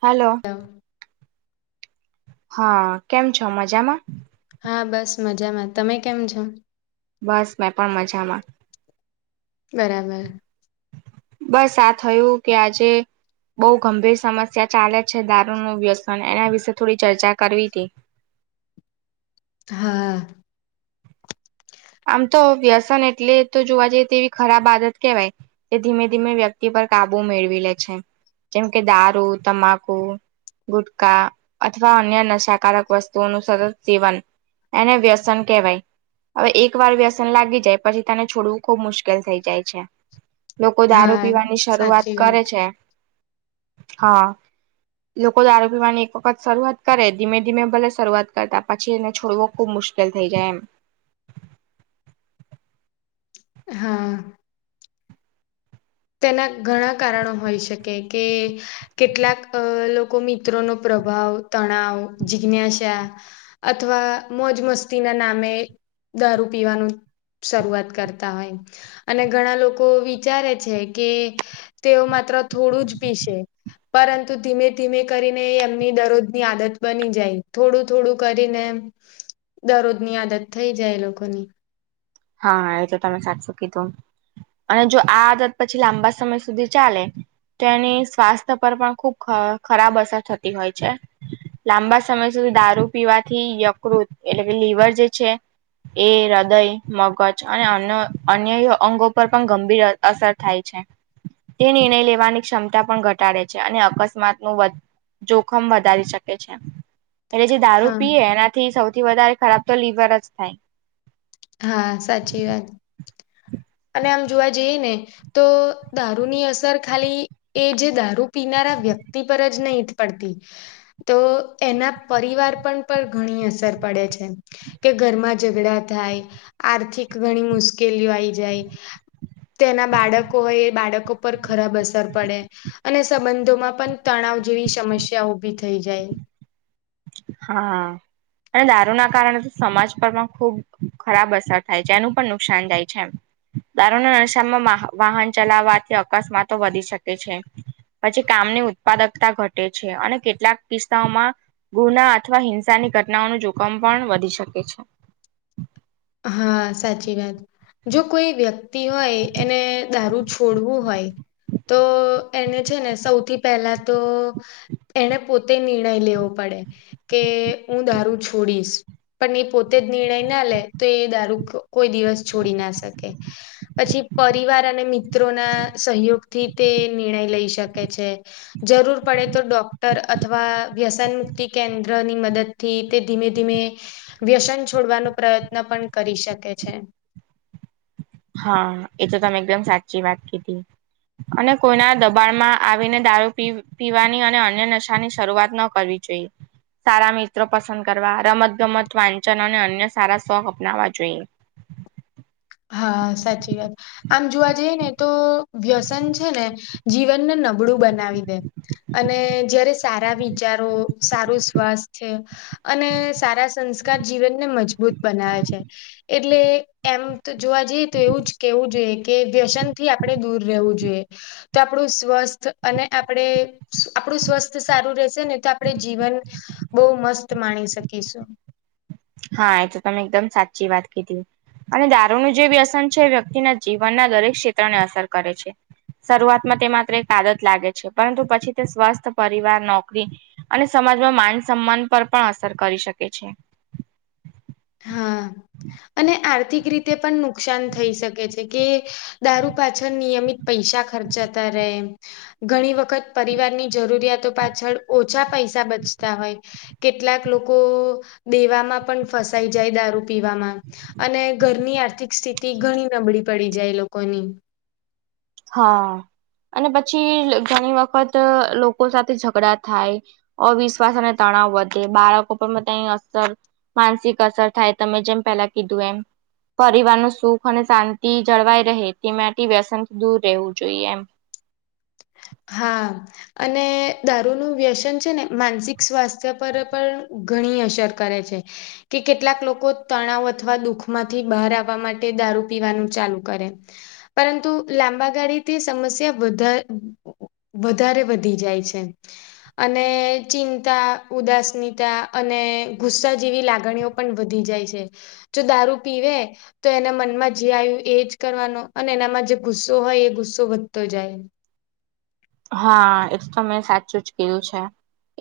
Hello. [inaudible] હા કેમ છો મજામાં? હા બસ મજામાં. તમે કેમ છો? બસ મેં પણ મજામાં. બરાબર. બસ આ થયું કે આજે બો ગંભીર સમસ્યા ચાલે છે દારૂનું વ્યસન એના વિશે થોડી ચર્ચા કરવી તી. હા. આમ તો વ્યસન એટલે તો જોવા જઈએ તેવી ખરાબ આદત કેવાય. તે ધીમે ધીમે વ્યક્તિ પર કાબુ મેળવી લે છે, જેમ કે દારૂ, તમાકુ ગુટકા અથવા અન્ય નશાકારક વસ્તુઓનું સતત સેવન, એને વ્યસન કેવાય હવે એકવાર વ્યસન લાગી જાય પછી તને છોડવું ખુબ મુશ્કેલ થઇ જાય છે. લોકો દારૂ હા પીવાની શરૂઆત સાચી વાત કરે છે, હા લોકો દારૂ પીવાની એક વખત શરૂઆત કરે ધીમે ધીમે ભલે શરૂઆત કરતા પછી એને છોડવો ખુબ મુશ કેલ થઈ જાય એમ હા, તેના ઘણા કારણો હોઈ શકે કે કેટલાક અ લોકો મિત્રોનો પ્રભાવ, તણાવ, જિજ્ઞાસા અથવા મોજ મસ્તીના નામે દારૂ પીવાનું શરૂઆત કરતા હોય અને ઘણા લોકો વિચારે છે કે તેઓ માત્ર થોડું જ પીસે. પરંતુ ધીમે ધીમે કરીને એમની દરરોજની આદત બની જાય થોડું થોડું કરીને દરરોજની આદત થઈ જાય એ લોકોની હા એતો તમે સાચુ કીધું અને જો આદત પછી લાંબા સમય સુધી ચાલે તેની સ્વાસ્થ્ય પર પણ ખુબ ખરાબ અસર થતી હોય છે લાંબા સમય સુધી દારૂ પીવાથી યકૃત એટલે કે લવર જે છે, એ હૃદય મગજ અને અન અન્ય અંગો પર પણ ગંભીર અસર થાય છે. તે નિર્ણય લેવાની ક્ષમતા પણ ઘટાડે છે, અને અકસ્માતનું વ જોખમ વધારી શકે છે એટલે જે દારૂ હા પીએ એનાથી સૌથી વધારે ખરાબ તો લીવર જ થાય હા સાચી વાત [unintelligible] અને આમ જોવા જઈએ ને તો દારૂની અસર ખાલી એ જે દારૂ પીનારા વ્યક્તિ પર જ નહી પડતી તો એના પરિવાર પણ પર ઘણી અસર પડે છે કે ઘરમાં ઝઘડા થાય આર્થિક ઘણી મુશ્કેલીઓ આઈ જાય તેના બાળકો હોય એ બાળકો પર ખરાબ અસર પડે અને સંબંધોમાં પણ તણાવ જેવી સમસ્યા ઉઊભી થઈ જાય હા અને દારૂના કારણે તો સમાજ પર પણ ખુબ ખરાબ અસર થાય છે એનું પણ નુકસાન જાય છે એમ દારૂના ના નશામાં વાહન ચલાવાથી અકસ્માતો વધી શકે છે પછી કામની ઉત્પાદકતા ઘટે છે અને કેટલાક કિસ્સાઓમાં ગુના અથવા હિંસાની ઘટનાઓનું જોખમ પણ વધી શકે છે હા સાચી વાત જો કોઈ વ્યક્તિ હોય એને દારૂ છોડવું હોય તો એને છે ને સૌથી પહેલા તો એને પોતે નિર્ણય લેવો પડે કે હું દારૂ છોડીશ પણ એ પોતે જ નિર્ણય ના લે તો એ દારૂ કોઈ દિવસ છોડી ના શકે પછી પરિવાર અને મિત્રોના સહયોગથી તે નિર્ણય લઈ શકે છે જરૂર પડે તો ડોક્ટર અથવા વ્યસન મુક્તિ કેન્દ્રની મદદ થી તે ધીમે ધીમે વ્યસન છોડવાનો પ્રયત્ન પણ કરી શકે છે. હા એ તો તમે એકદમ સાચી વાત કીધી અને કોઈના દબાણમાં આવીને દારૂ પી પીવાની અને અન્ય નશાની શરૂઆત ન કરવી જોઈએ. સારા મિત્રો પસંદ કરવા રમત ગમત વાંચન અને અન્ય સારા શોખ અપનાવવા જોઈએ. હા સાચી વાત આમ જોવા જઈએ ને તો વ્યસન છેને, જીવનને નબળું બનાવી દે અને જયારે સારા વિચારો સારું સ્વાસ્થ્ય અને સારા સંસ્કાર જીવનને મજબૂત બનાવે છે એટલે એમ તો જોવા જઈએ તો એવું જ કેવું જોઈએ, કે વ્યસન થી આપણે દૂર રહેવું જોઈએ. તો આપણું સ્વસ્થ અને આપણેે આપણું સ્વસ્થ સારું રહેશે, ને તો આપણે જીવન બહુ મસ્ત માણી શકીશુ હા એ તો તમે એકદમ સાચી વાત કીધી અને દારૂનું જે વ્યસન છે વ્યક્તિના જીવનના દરેક ક્ષેત્રને અસર કરે છે. શરૂઆતમાં તે માત્ર એક આદત લાગે છે, પરંતુ પછી તે સ્વસ્થ પરિવાર નોકરી અને સમાજમાં માન સન્માન પર પણ અસર કરી શકે છે. હા અને આર્થિક રીતે પણ નુકસાન થઈ શકે છે. કે દારૂ પાછળ નિયમિત પૈસા ખર્ચાતા રહે ઘણી વખત પરિવારની જરૂરિયાતો પાછળ ઓછા પૈસા બચતા હોય. કેટલાક લોકો દેવામાં પણ ફસાઈ જાય દારૂ પીવામાં અને ઘરની આર્થિક સ્થિતિ ઘણી નબળી પડી જાય લોકોની હા અને પછી ઘણી વખત લોકો સાથે ઝઘડા થાય. અવિશ્વાસ અને તણાવ વધે બાળકો પર તેની અસર માનસિક અસર થાય તમે જેમ પેલા કીધું એમ પરિવાર ન સુખ અને શાંતિ જળવાય રહે, તે માટેથી વ્યસન દૂર રહેવું જોઈએ એમ હા અને દારૂનું વ્યસન છેને, માનસિક સ્વાસ્થ્ય પર પણ ઘણી અસર કરે છે. કે કેટલાક લોકો તણાવ અથવા દુઃખમાંથી બહાર આવવા માટે દારૂ પીવાનું ચાલુ કરે પરંતુ લાંબા ગાડીથી સમસ્યા વધારે વધારે વધી જાય છે. અને ચિંતા ઉદાસનીતા અને ગુસ્સા જેવી લાગણીઓ પણ વધી જાય છે જો દારૂ પીવે તો એના મનમાં જે આવ્યું એજ કરવાનો અને એના મન માં જે ગુસ્સો હોયએ ગુસ્સો વધતો જાય હા એ તો મેં સાચું જ કીધુ છે,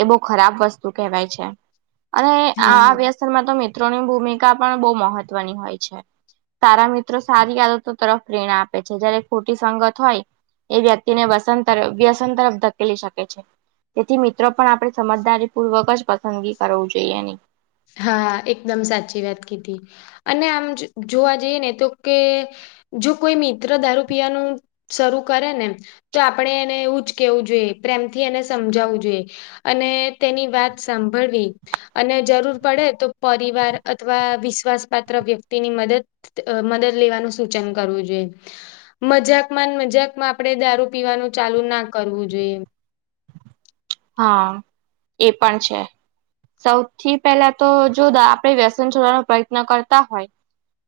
એ બહુ ખરાબ વસ્તુ કહેવાય છે. અને હા આ વ્યસતનમા તો મિત્રોની ભૂમિકા પણ બહું મહત્વની હોય છે. તારા મિત્રો સારી આદતો તરફ પ્રેરણા આપે છે, જયારે ખોટી સગત હોય. એ વ્યક્તિને વ્યસન વ્યસન તરફ ધકેલી શકે છે. તેથી મિત્રો પણ આપણે સમજદારી પૂર્વક જ પસંદગી કરું જોઈએ, એની હા એકદમ સાચી વાત કીધી અને આમ જોવા જઈએ ને તો કે જો કોઈ મિત્ર દારૂ પીવાનું શરૂ કરે ને તો આપણે એને એવું જ કેવુ જોઈએ, પ્રેમથી એને સમજાવવો જોઈએ. અને તેની વાત સાંભળવી અને જરૂર પડે તો પરિવાર અથવા વિશ્વાસ પાાત્ર વ્યક્તિ ની મદદ મદદ લેવાનું સૂચન કરવું જોઈએ. મજાકમાં ને મજાકમાં આપડે દારૂ પીવાનું ચાલુ ના કરવું જોઈએ. હા એ પણ છે. સૌથી પહેલા તો જો આપડે વ્યસન છોડવાનો પ્રયત્ન કરતા હોય.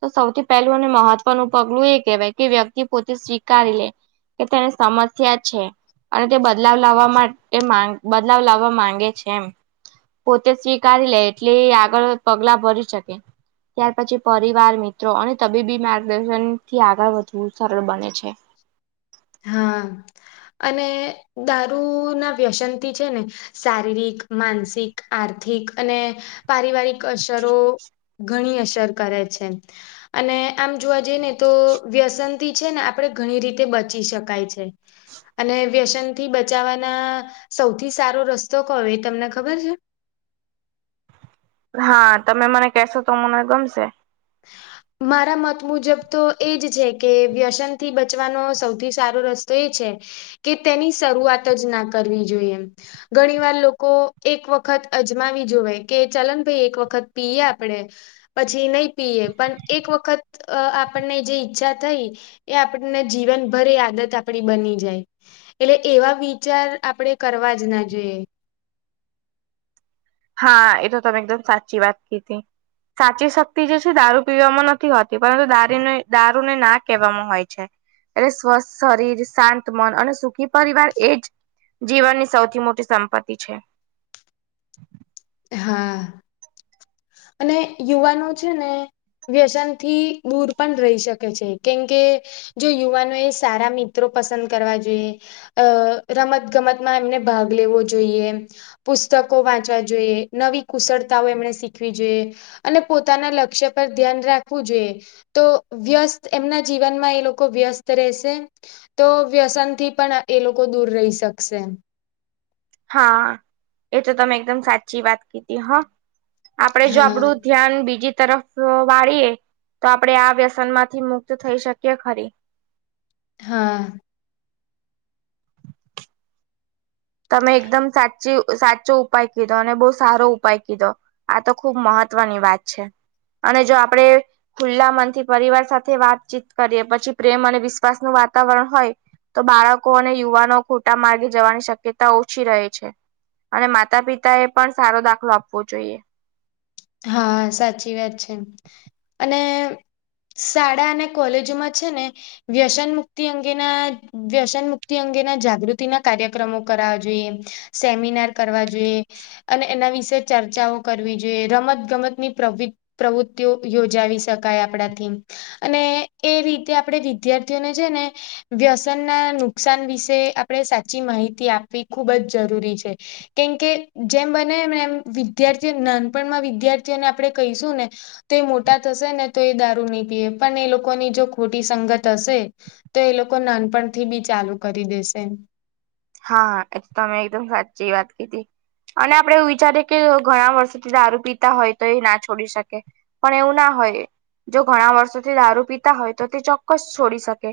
તો સૌથી પહેલું અને મહત્વનું પગલું એ કહેવાય કે વ્યક્તિ પોતે સ્વીકારી લે. કે તેને સમસ્યા છે અને તે બદલાવ લાવવા માટે માંગ બદલાવ લાવવા માંગે છે એમ. પોતે સ્વીકારી લે એટલે એ આગળ પગલા ભરી શકે. ત્યાર પછી પરિવાર, મિત્રો અને તબીબી માર્ગદર્શનથી આગળ વધવું સરળ બને છે. હા અને દારૂ ના વ્યસન થી છે ને શારીરિક, માનસિક, આર્થિક અને પારિવારિક અસરો ઘણી અસર કરે છે. અને આમ જોવા જઈએ ને તો વ્યસન થી છે ને આપણે ઘણી રીતે બચ બચી શકાય છે. અને વ્યસનથી બચાવવાના સૌથી સારો રસ્તો કયો એ તમને ખબર છે? હા તમે મને કશો તો મને ગમશે. [inaudible] મારા મત મુજબ તો એજ છે કે વ્યસન થી બચવાનો સૌથી સારો રસ્તો એ જ છે કે તેની શરૂઆત જ ના કરવી જોઈએ. ઘણી વાર લોકો એક વખત અજમાવી જોવે કે ચાલો ને ભાઈ એક વખત પીએ આપણેે પછી નય પીએ પણ એક વખત આપણને જે ઈચ્છા થઈ એ આપણને જીવનભર એ આદત આપણી બની જાય. એટલે એવા વિચાર આપણે કરવા જ ના જોઈએ. હા એ તો તમે એકદમ સાચી વાત કીઘી. સાચી શક્તિ જે છે દારૂ પીવામાં નથી હોતી પરંતુ દારૂ દારૂને ના કહેવામાં હોય છે. એટલે સ્વસ્થ શરીર, શાંત મન અને સુખી પરિવાર એ જ જીવનની સૌથી મોટી સંપત્તિ છે. હા અને યુવાનો છે ને વ્યસન થી દૂર પણ રેય શકે છે કેમ કે જો યુવાનો એ સારા મિત્રો પસંદ કરવા જોઈએ. અ રમત ગમતમાં એમને ભાગ લેવો જોઈએ, પુસ્તકો વાંચવા જોઈએ. નવી કુશળતાઓ એમણે શીખવી જોઈએ. અને પોતાના લક્ષ્ય પર ધ્યાન રાખવું જોઈએ. તો વ્યસ્ત એમના જીવનમાં એ લોકો વ્યસ્ત રહેશે. તો વ્યસન થી પણ એ લોકો દૂર રહી શકશે. હા એ તો તમે એકદમ સાચી વાત કીધી હા. આપડે જો હા આપડું ધ્યાન બીજી તરફ વાળીએ તો આપડે આ વ્યસન માંથી મુક્ત થઈ શકીએ ખરી. હા. તમે એકદમ સાચૂ સાચો ઉપાય કીધો અને બો સારો ઉપાય કીધો. આ તો ખુબ મહત્વની વાત છે અને જો આપણે ખુલ્લા મનથી પરિવાર સાથે વાતચીત કરીએ પછી પ્રેમ અને વિશ્વાસ નું વાતાવરણ હોય તો બાળકો અને યુવાનો ખોટા માર્ગે જવાની શક શકયતા ઓછી રહે છે અને માતા પિતા એ પણ સારો દાખલો આપવો જોઈએ. હા સાચી વાત છે અને શાળા અને કોલેજો માં છે ને વ્યસન મુક્તિ અંગેના વ્યસન મુક્તિ અંગેના જાગૃતિના કાર્યક્રમો કરાવા જોઈએ સેમિનાર કરવા જોઈએ અને એના વિશે ચર્ચાઓ કરવી જોઈએ રમત ગમત ની પ્રવી પ્રવૃત્તિઓ યોજાવી શકાય આપણાથી અને એ રીતે આપણે વિદ્યાર્થીઓને છે ને વ્યસનના નુકસાન વિશે આપણે સાચી માહિતી આપવી ખૂબ જ જરૂરી છે. કેમકે જેમ બને [unintelligible] એમ વિદ્યાર્થીઓને નાનપણમાં વિદ્યાર્થીને આપણે કહીશું ને તે મોટા થશે ને તો એ દારૂ નહીં પીએ પણ એ લોકોની જો ખોટી સંગત હશે તો એ લોકો નાનપણથી બી ચાલુ કરી દેશે હા એ તો [unintelligible] એકદમ સાચી વાત કીધી અને આપડે એવું વિચારીએ કે ઘણા વર્ષોથી દારૂ પીતા હોય તો એ ના છોડી શકે પણ એવું ના હોય જો ઘણા વર્ષોથી દારૂ પીતા હોય તો તે ચોક્કસ છોડી શકે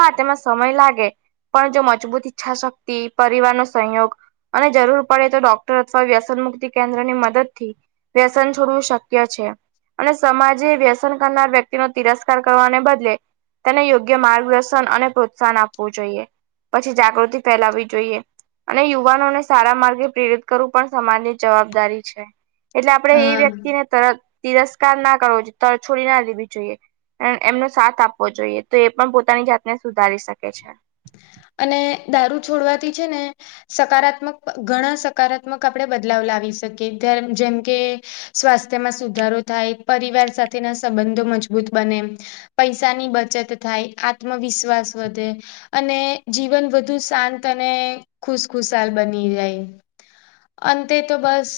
હા તેમાં સમય લાગે પણ જો મજબૂત ઈચ્છાશક્તિ પરિવારનોો સંયોગ અને જરૂર પડે તો ડોક્ટર અથવા વ્યસન મુક્તિ કેન્દ્ર ની મદદ થી વ્યસન છોડવું શક્ય છે. અને સમાજે વ્યસન કરનાર વ્યક્તિ તિરસ્કાર કરવાને બદલે અને યોગ્ય માર્ગદર્શન અને પ્રોત્સાહન આપવું જોઈએ પછી જાગૃતિ ફેલાવી જોઈએ અને યુવાનોને સારા માર્ગે પ્રેરિત કરવું પણ સમાજની જવાબદારી છે. એટલે આપળે એ હા વ્યક્તિને તર તિરસ્કાર ના કરવો જોઈએ તરછોડી ના દેવી જોઈએ એમનો સાથ આપવો જોઈએ તો એ પણ પોતાની જાતને સુધારી શકે છે. અને દારૂ છોડવાથી છે ને સકારાત્મક ઘણા સકારાત્મક આપણે બદલાવ લાવી શકીએ [unintelligible] જેમ કે સ્વાસ્થ્યમાં સુધારો થાય પરિવાર સાથેના સંબંધો મજબૂત બને પૈસાની બચત થાય આત્મવિશ્વાસ વધે અને જીવન વધુ શાંત અને ખુશખુશાલ બની રહે અંતે તો બસ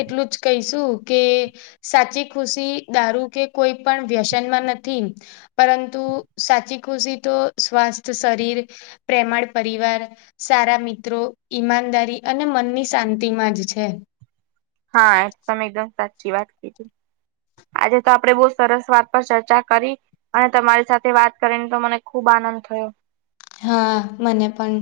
એટલું જ કહીશું કે સાચી ખુશી દારૂ કે કોઈ પણ વ્યસનમાં નથી પરંતુ સાચી ખુશી તો સ્વાસ્થ શરીર પ્રેમાળ પરિવાર સારા મિત્રો ઈમાનદારી અને મનની શાંતિ માં જ છે. હા એક તમે એકદમ સાચી વાત કીધી આજે તો આપડે બહુ સરસ વાત પર ચર્ચા કરી અને તમારી સાથે વાત કરીને તો મને ખુબ આનંદ થયો હા મને પણ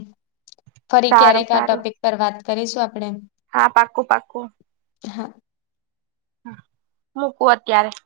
ફરી સારું ક્યારેક આ સારું ટોપિક પર વાત કરીશું આપણેે હા પાકું પાકું [inaudible] મૂકું અત્યારે